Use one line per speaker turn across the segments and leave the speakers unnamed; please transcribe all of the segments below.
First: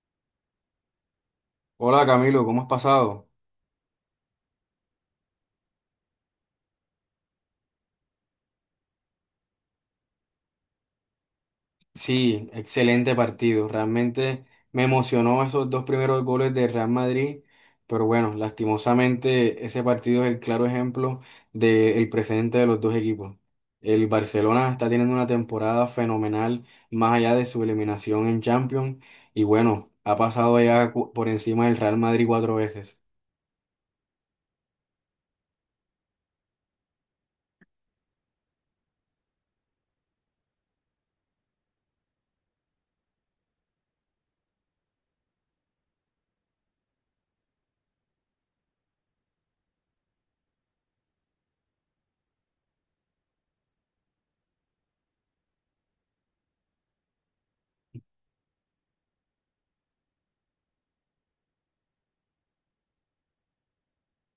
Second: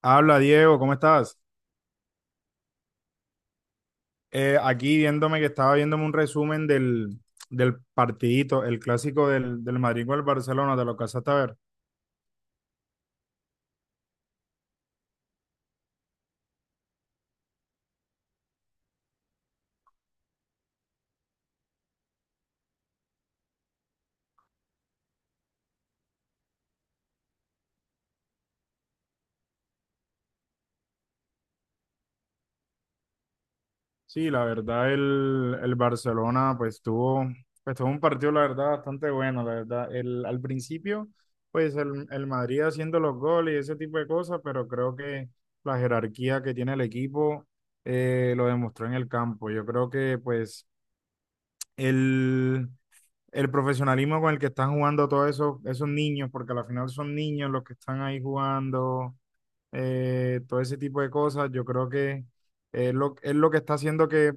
Habla Diego, ¿cómo estás?
Hola Camilo, ¿cómo has pasado?
Aquí viéndome que estaba viéndome un resumen del partidito, el clásico del Madrid con el Barcelona, te lo alcanzaste a ver.
Sí, excelente partido. Realmente me emocionó esos dos primeros goles de Real Madrid, pero bueno, lastimosamente ese partido es el claro ejemplo del presente de los dos equipos. El Barcelona está teniendo una temporada fenomenal más allá de su eliminación en Champions y bueno, ha pasado ya por encima del Real Madrid cuatro veces.
Sí, la verdad el Barcelona pues tuvo un partido la verdad bastante bueno, la verdad. El, al principio el Madrid haciendo los goles y ese tipo de cosas, pero creo que la jerarquía que tiene el equipo lo demostró en el campo. Yo creo que pues el... el profesionalismo con el que están jugando esos niños, porque al final son niños los que están ahí jugando, todo ese tipo de cosas, yo creo que es lo que está haciendo que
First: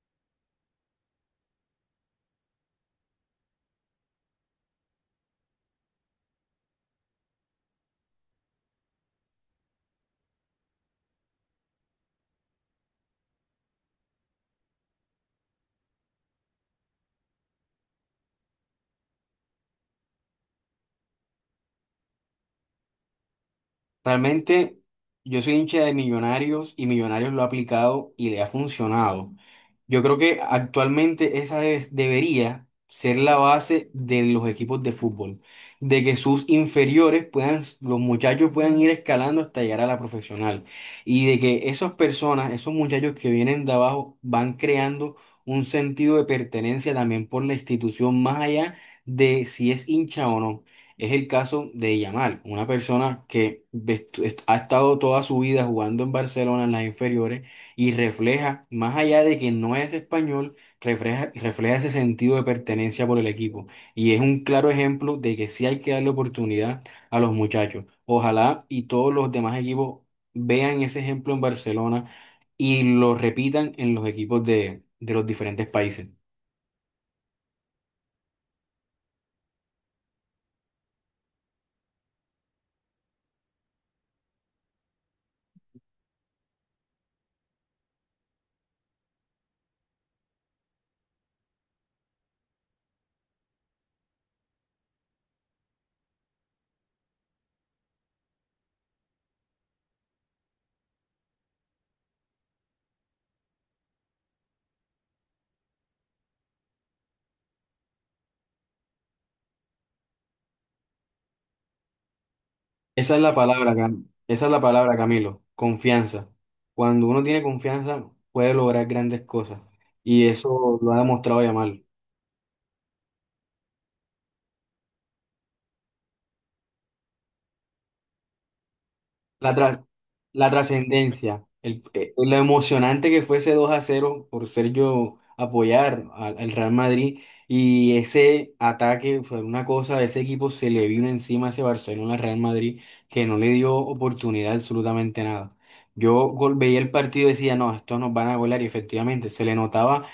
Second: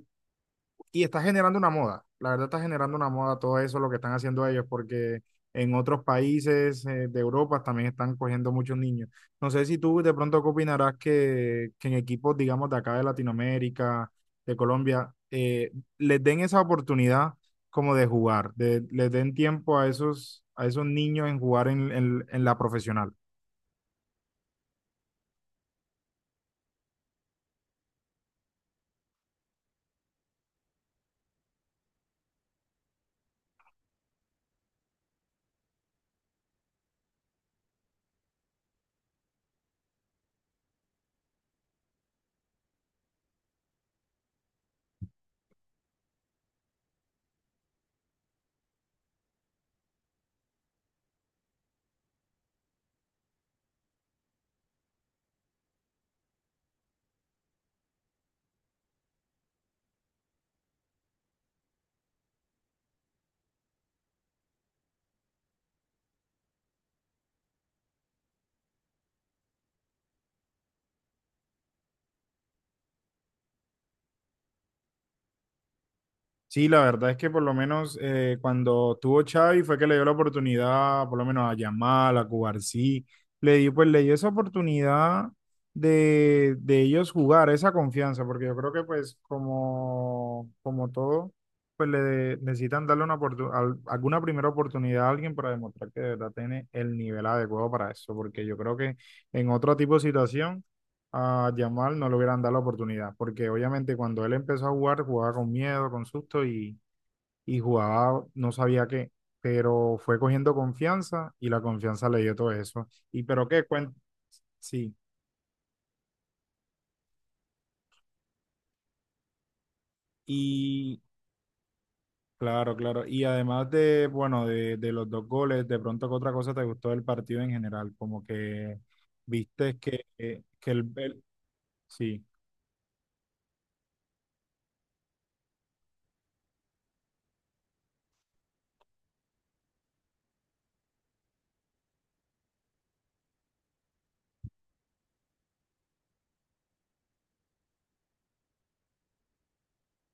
y está generando una moda. La verdad está generando una moda todo eso, lo que están haciendo ellos, porque en otros países de Europa también están cogiendo muchos niños. No sé si tú de pronto qué opinarás que en equipos, digamos, de acá de Latinoamérica, de Colombia, les den esa oportunidad como de jugar, de, les den tiempo a a esos niños en jugar en la profesional.
Realmente yo soy hincha de Millonarios y Millonarios lo ha aplicado y le ha funcionado. Yo creo que actualmente debería ser la base de los equipos de fútbol, de que sus inferiores puedan, los muchachos puedan ir escalando hasta llegar a la profesional y de que esas personas, esos muchachos que vienen de abajo van creando un sentido de pertenencia también por la institución más allá de si es hincha o no. Es el caso de Yamal, una persona que ha estado toda su vida jugando en Barcelona en las inferiores y refleja, más allá de que no es español, refleja, refleja ese sentido de pertenencia por el equipo. Y es un claro ejemplo de que sí hay que darle oportunidad a los muchachos. Ojalá y todos los demás equipos vean ese ejemplo en Barcelona y lo repitan en los equipos de los diferentes países.
Sí, la verdad es que por lo menos cuando tuvo Xavi fue que le dio la oportunidad, por lo menos a Yamal, a Cubarsí, le dio, pues le dio esa oportunidad de ellos jugar, esa confianza, porque yo creo que pues como todo, pues le necesitan darle una alguna primera oportunidad a alguien para demostrar que de verdad tiene el nivel adecuado para eso, porque yo creo que en otro tipo de situación a Yamal no le hubieran dado la oportunidad, porque obviamente cuando él empezó a jugar, jugaba con miedo, con susto y jugaba no sabía qué, pero fue cogiendo confianza y la confianza le dio todo eso.
Esa es
Y
la
pero qué
palabra,
cuenta,
Esa es la
sí,
palabra, Camilo, confianza. Cuando uno tiene confianza, puede lograr grandes cosas. Y eso lo ha
y
demostrado Yamal.
claro, claro, y además de de los dos goles, de pronto qué otra cosa te gustó del partido en general, como que
La,
viste
tra-
que,
la
que el, el-
trascendencia,
sí.
lo emocionante que fue ese 2 a cero por ser yo apoyar al Real Madrid y ese ataque fue una cosa, ese equipo se le vino encima a ese Barcelona-Real Madrid que no le dio oportunidad absolutamente nada. Veía el partido y decía, no, estos nos van a golear y efectivamente se le notaba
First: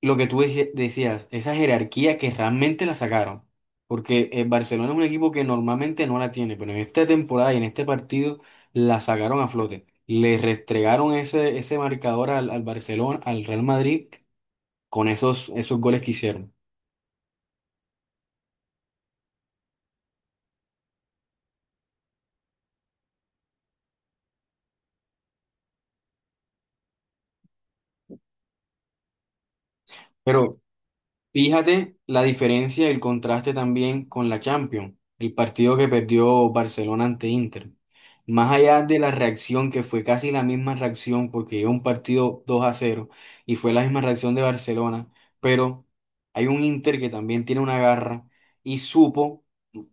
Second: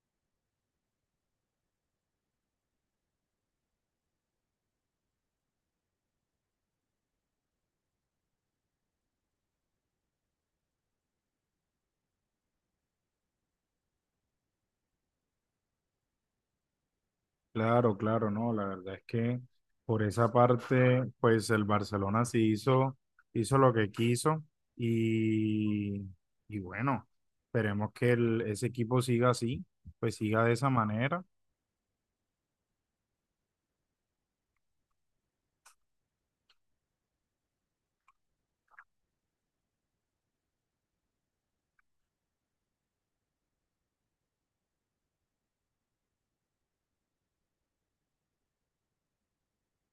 lo que decías, esa jerarquía que realmente la sacaron. Porque el Barcelona es un equipo que normalmente no la tiene, pero en esta temporada y en este partido la sacaron a flote. Le restregaron ese marcador al Barcelona, al Real Madrid, con esos goles que hicieron.
Claro, claro, no, la verdad es que por esa parte, pues el Barcelona sí hizo lo que quiso y, y bueno, esperemos que ese equipo siga así, pues siga de
Pero
esa manera.
Fíjate la diferencia y el contraste también con la Champions, el partido que perdió Barcelona ante Inter. Más allá de la reacción, que fue casi la misma reacción, porque llegó un partido 2-0 y fue la misma reacción de Barcelona, pero hay un Inter que también tiene una garra y supo,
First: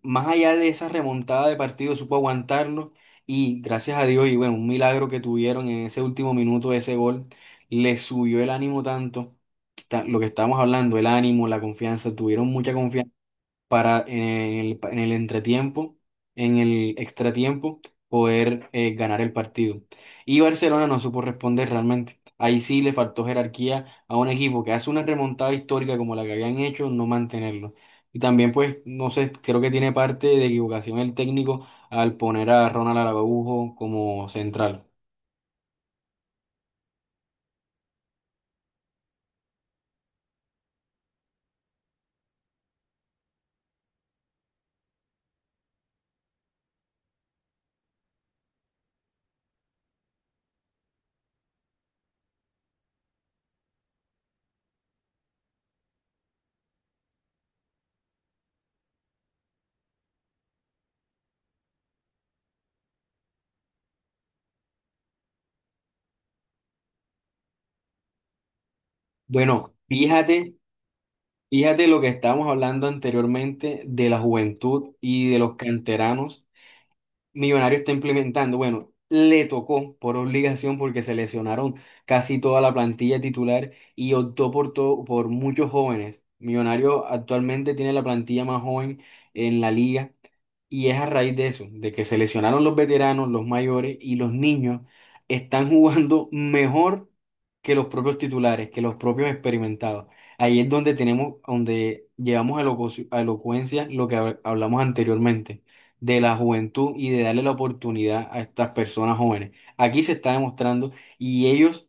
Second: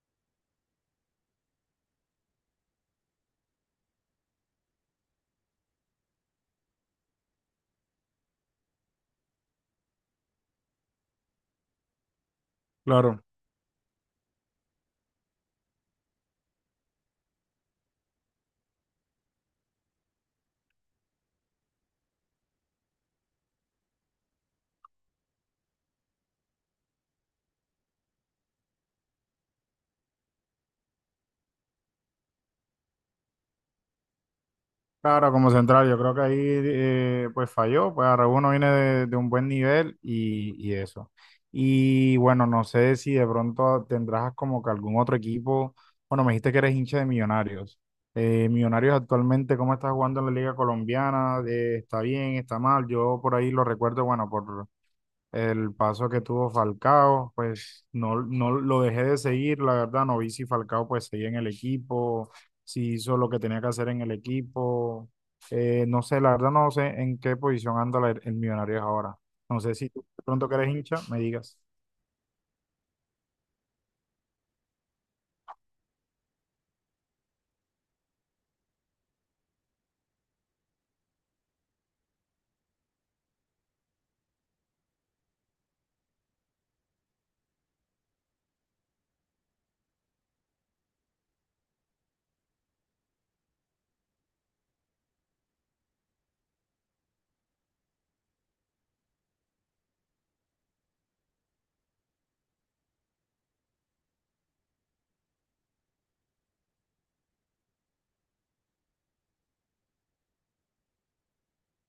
más allá de esa remontada de partido, supo aguantarlo y gracias a Dios, y bueno, un milagro que tuvieron en ese último minuto de ese gol, le subió el ánimo tanto lo que estábamos hablando, el ánimo, la confianza, tuvieron mucha confianza
Claro,
para en en el entretiempo, en el extratiempo, poder ganar el partido. Y Barcelona no supo responder realmente. Ahí sí le faltó jerarquía a un equipo que hace una remontada histórica como la que habían hecho, no mantenerlo. Y también, pues, no sé, creo que tiene parte de equivocación el técnico al poner a Ronald Araujo como central.
claro, como central, yo creo que ahí pues falló, pues Araújo no viene de un buen nivel y eso. Y bueno, no sé si de pronto tendrás como que algún otro equipo, bueno, me dijiste que eres hincha de Millonarios. Millonarios actualmente, ¿cómo está jugando en la Liga Colombiana? ¿Está bien? ¿Está mal? Yo por ahí lo recuerdo, bueno, por, el paso que tuvo Falcao, pues no, no lo dejé de seguir, la verdad, no vi si Falcao pues seguía en el equipo, si hizo lo que tenía que hacer en el equipo, no sé, la verdad no sé en qué posición anda el Millonarios ahora. No
Bueno,
sé si tú de pronto
fíjate
que eres hincha, me digas.
Fíjate lo que estábamos hablando anteriormente de la juventud y de los canteranos. Millonario está implementando, bueno, le tocó por obligación porque se lesionaron casi toda la plantilla titular y optó por muchos jóvenes. Millonario actualmente tiene la plantilla más joven en la liga y es a raíz de eso, de que se lesionaron los veteranos, los mayores y los niños están jugando mejor que los propios titulares, que los propios experimentados. Ahí es donde tenemos, donde llevamos a a elocuencia lo que hablamos anteriormente de la juventud y de darle la oportunidad a estas personas jóvenes. Aquí se está demostrando y ellos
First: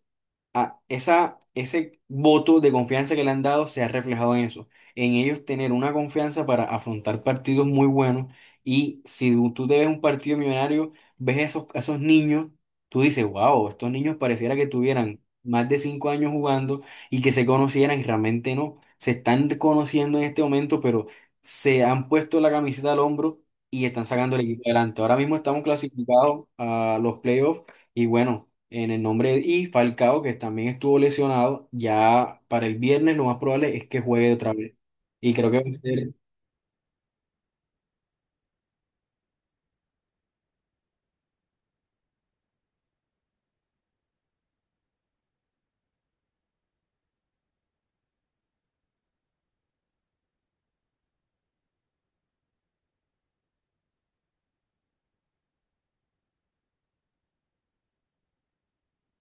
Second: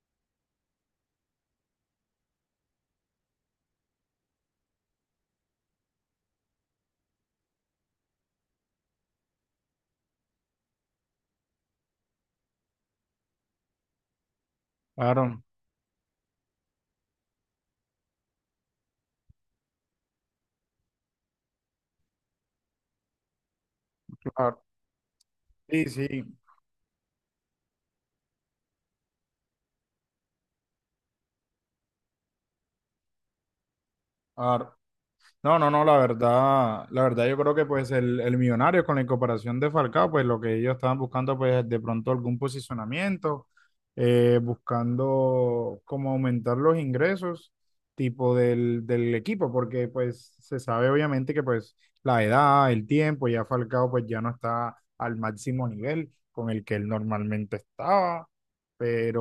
a ese voto de confianza que le han dado se ha reflejado en eso, en ellos tener una confianza para afrontar partidos muy buenos. Y si tú te ves un partido millonario, ves esos, a esos niños, tú dices, wow, estos niños pareciera que tuvieran
Claro,
más de cinco años jugando y que se conocieran y realmente no. Se están conociendo en este momento, pero se han puesto la camiseta al hombro y están sacando el equipo
claro,
adelante. Ahora mismo estamos
sí, sí,
clasificados a los playoffs y bueno en el nombre de, y Falcao, que también estuvo lesionado, ya para el viernes lo más probable es que juegue otra vez.
claro.
Y creo
No,
que va
no,
a
no,
ser
la verdad yo creo que pues el Millonario con la incorporación de Falcao, pues lo que ellos estaban buscando pues de pronto algún posicionamiento, buscando como aumentar los ingresos tipo del equipo, porque pues se sabe obviamente que pues la edad, el tiempo, ya Falcao pues ya no está al máximo nivel con el que él normalmente estaba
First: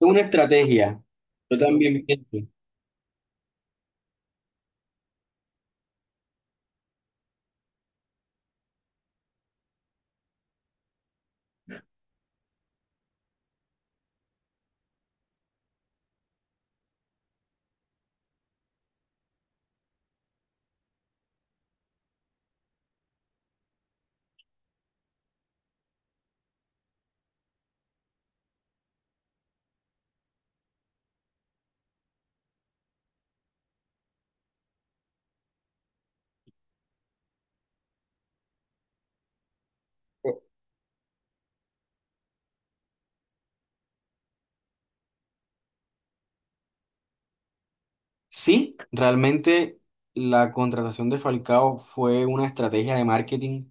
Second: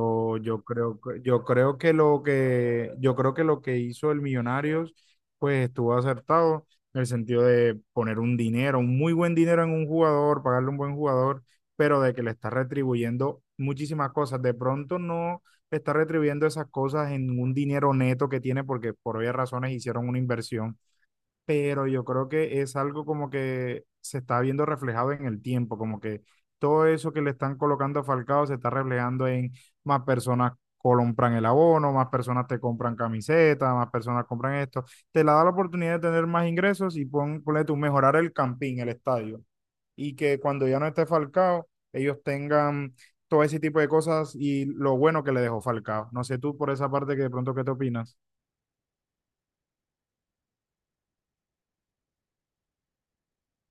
una estrategia.
yo
Yo
creo
también pienso.
yo creo que lo que hizo el Millonarios, pues estuvo acertado en el sentido de poner un dinero, un muy buen dinero en un jugador, pagarle un buen jugador, pero de que le está retribuyendo muchísimas cosas. De pronto no le está retribuyendo esas cosas en un dinero neto que tiene porque por obvias razones hicieron una inversión, pero yo creo que es algo como que se está viendo reflejado en el tiempo, como que todo eso que le están colocando a Falcao se está reflejando en más personas compran el abono, más personas te compran camisetas, más personas compran esto, te la da la oportunidad de tener más ingresos y ponle tú mejorar el campín, el estadio, y que cuando ya no esté Falcao, ellos tengan todo ese tipo de cosas y lo bueno que le dejó Falcao. No sé tú por esa parte que de pronto qué te opinas.
Sí, realmente la contratación de Falcao fue una estrategia de marketing,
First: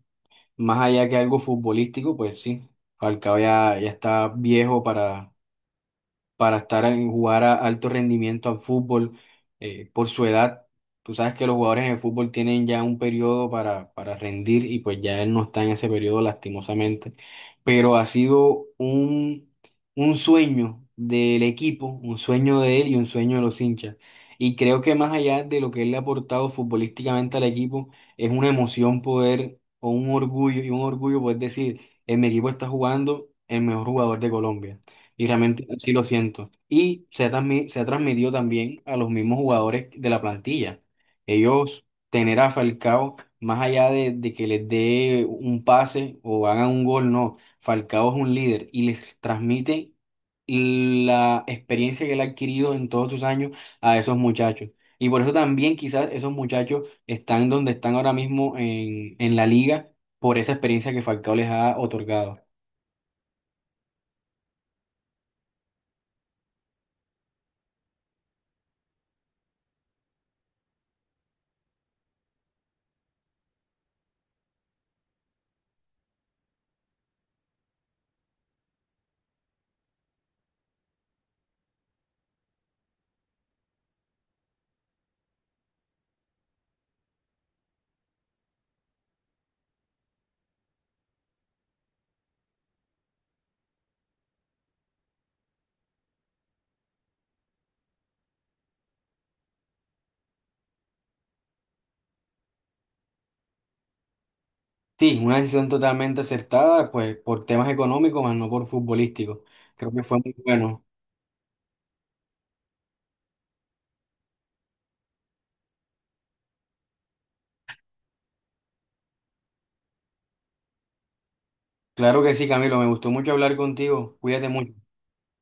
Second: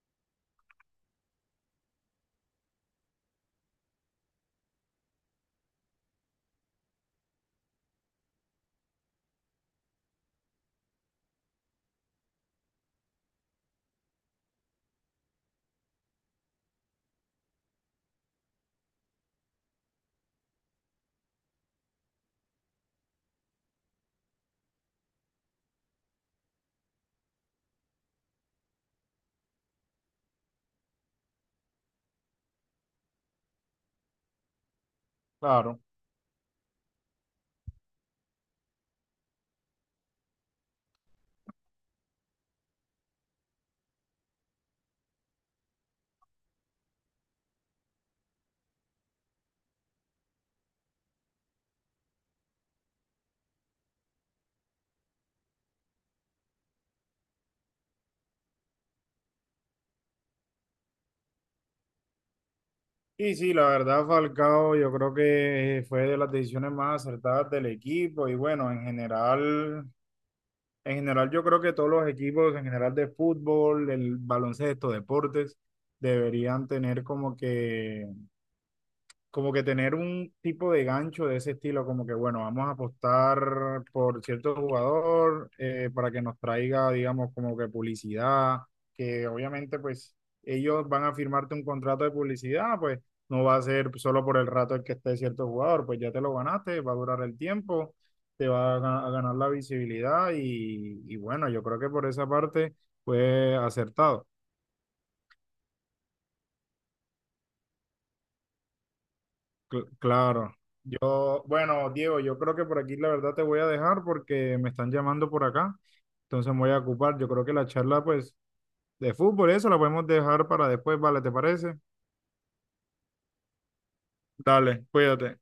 más allá que algo futbolístico, pues sí, Falcao ya, ya está viejo para estar en jugar a alto rendimiento al fútbol por su edad. Tú sabes que los jugadores en el fútbol tienen ya un periodo para rendir y pues ya él no está en ese periodo lastimosamente, pero ha sido un sueño del equipo, un sueño de él y un sueño de los hinchas. Y creo que más allá de lo que él le ha aportado futbolísticamente al equipo, es una emoción poder, o un orgullo, y un orgullo poder decir, en mi equipo está jugando el mejor jugador de Colombia. Y realmente
Claro.
sí lo siento. Y se ha transmitido también a los mismos jugadores de la plantilla. Ellos, tener a Falcao, más allá de que les dé un pase o hagan un gol, no. Falcao es un líder y les transmite la experiencia que él ha adquirido en todos sus años a esos muchachos. Y por eso también quizás esos muchachos están donde están ahora mismo en la liga por esa experiencia que Falcao les ha otorgado.
Sí, sí, la verdad, Falcao, yo creo que fue de las decisiones más acertadas del equipo y bueno, en general yo creo que todos los equipos en general de fútbol, el baloncesto, deportes, deberían tener como que tener un tipo de gancho de ese estilo, como que bueno, vamos a apostar por cierto jugador para que nos traiga, digamos, como que publicidad, que obviamente pues ellos van a firmarte un contrato de publicidad, pues no va a ser solo por el rato el que esté cierto jugador, pues ya te lo ganaste, va a durar el tiempo, te va a ganar la visibilidad y bueno, yo creo que por esa parte fue acertado.
Sí, una decisión totalmente acertada, pues por temas económicos, más no por futbolísticos. Creo que fue muy
Claro.
bueno.
Yo, bueno, Diego, yo creo que por aquí la verdad te voy a dejar porque me están llamando por acá, entonces me voy a ocupar. Yo creo que la charla, pues, de fútbol, eso la podemos dejar para después, ¿vale? ¿Te parece?
Claro que sí, Camilo, me gustó mucho hablar contigo. Cuídate mucho.
Dale, cuídate.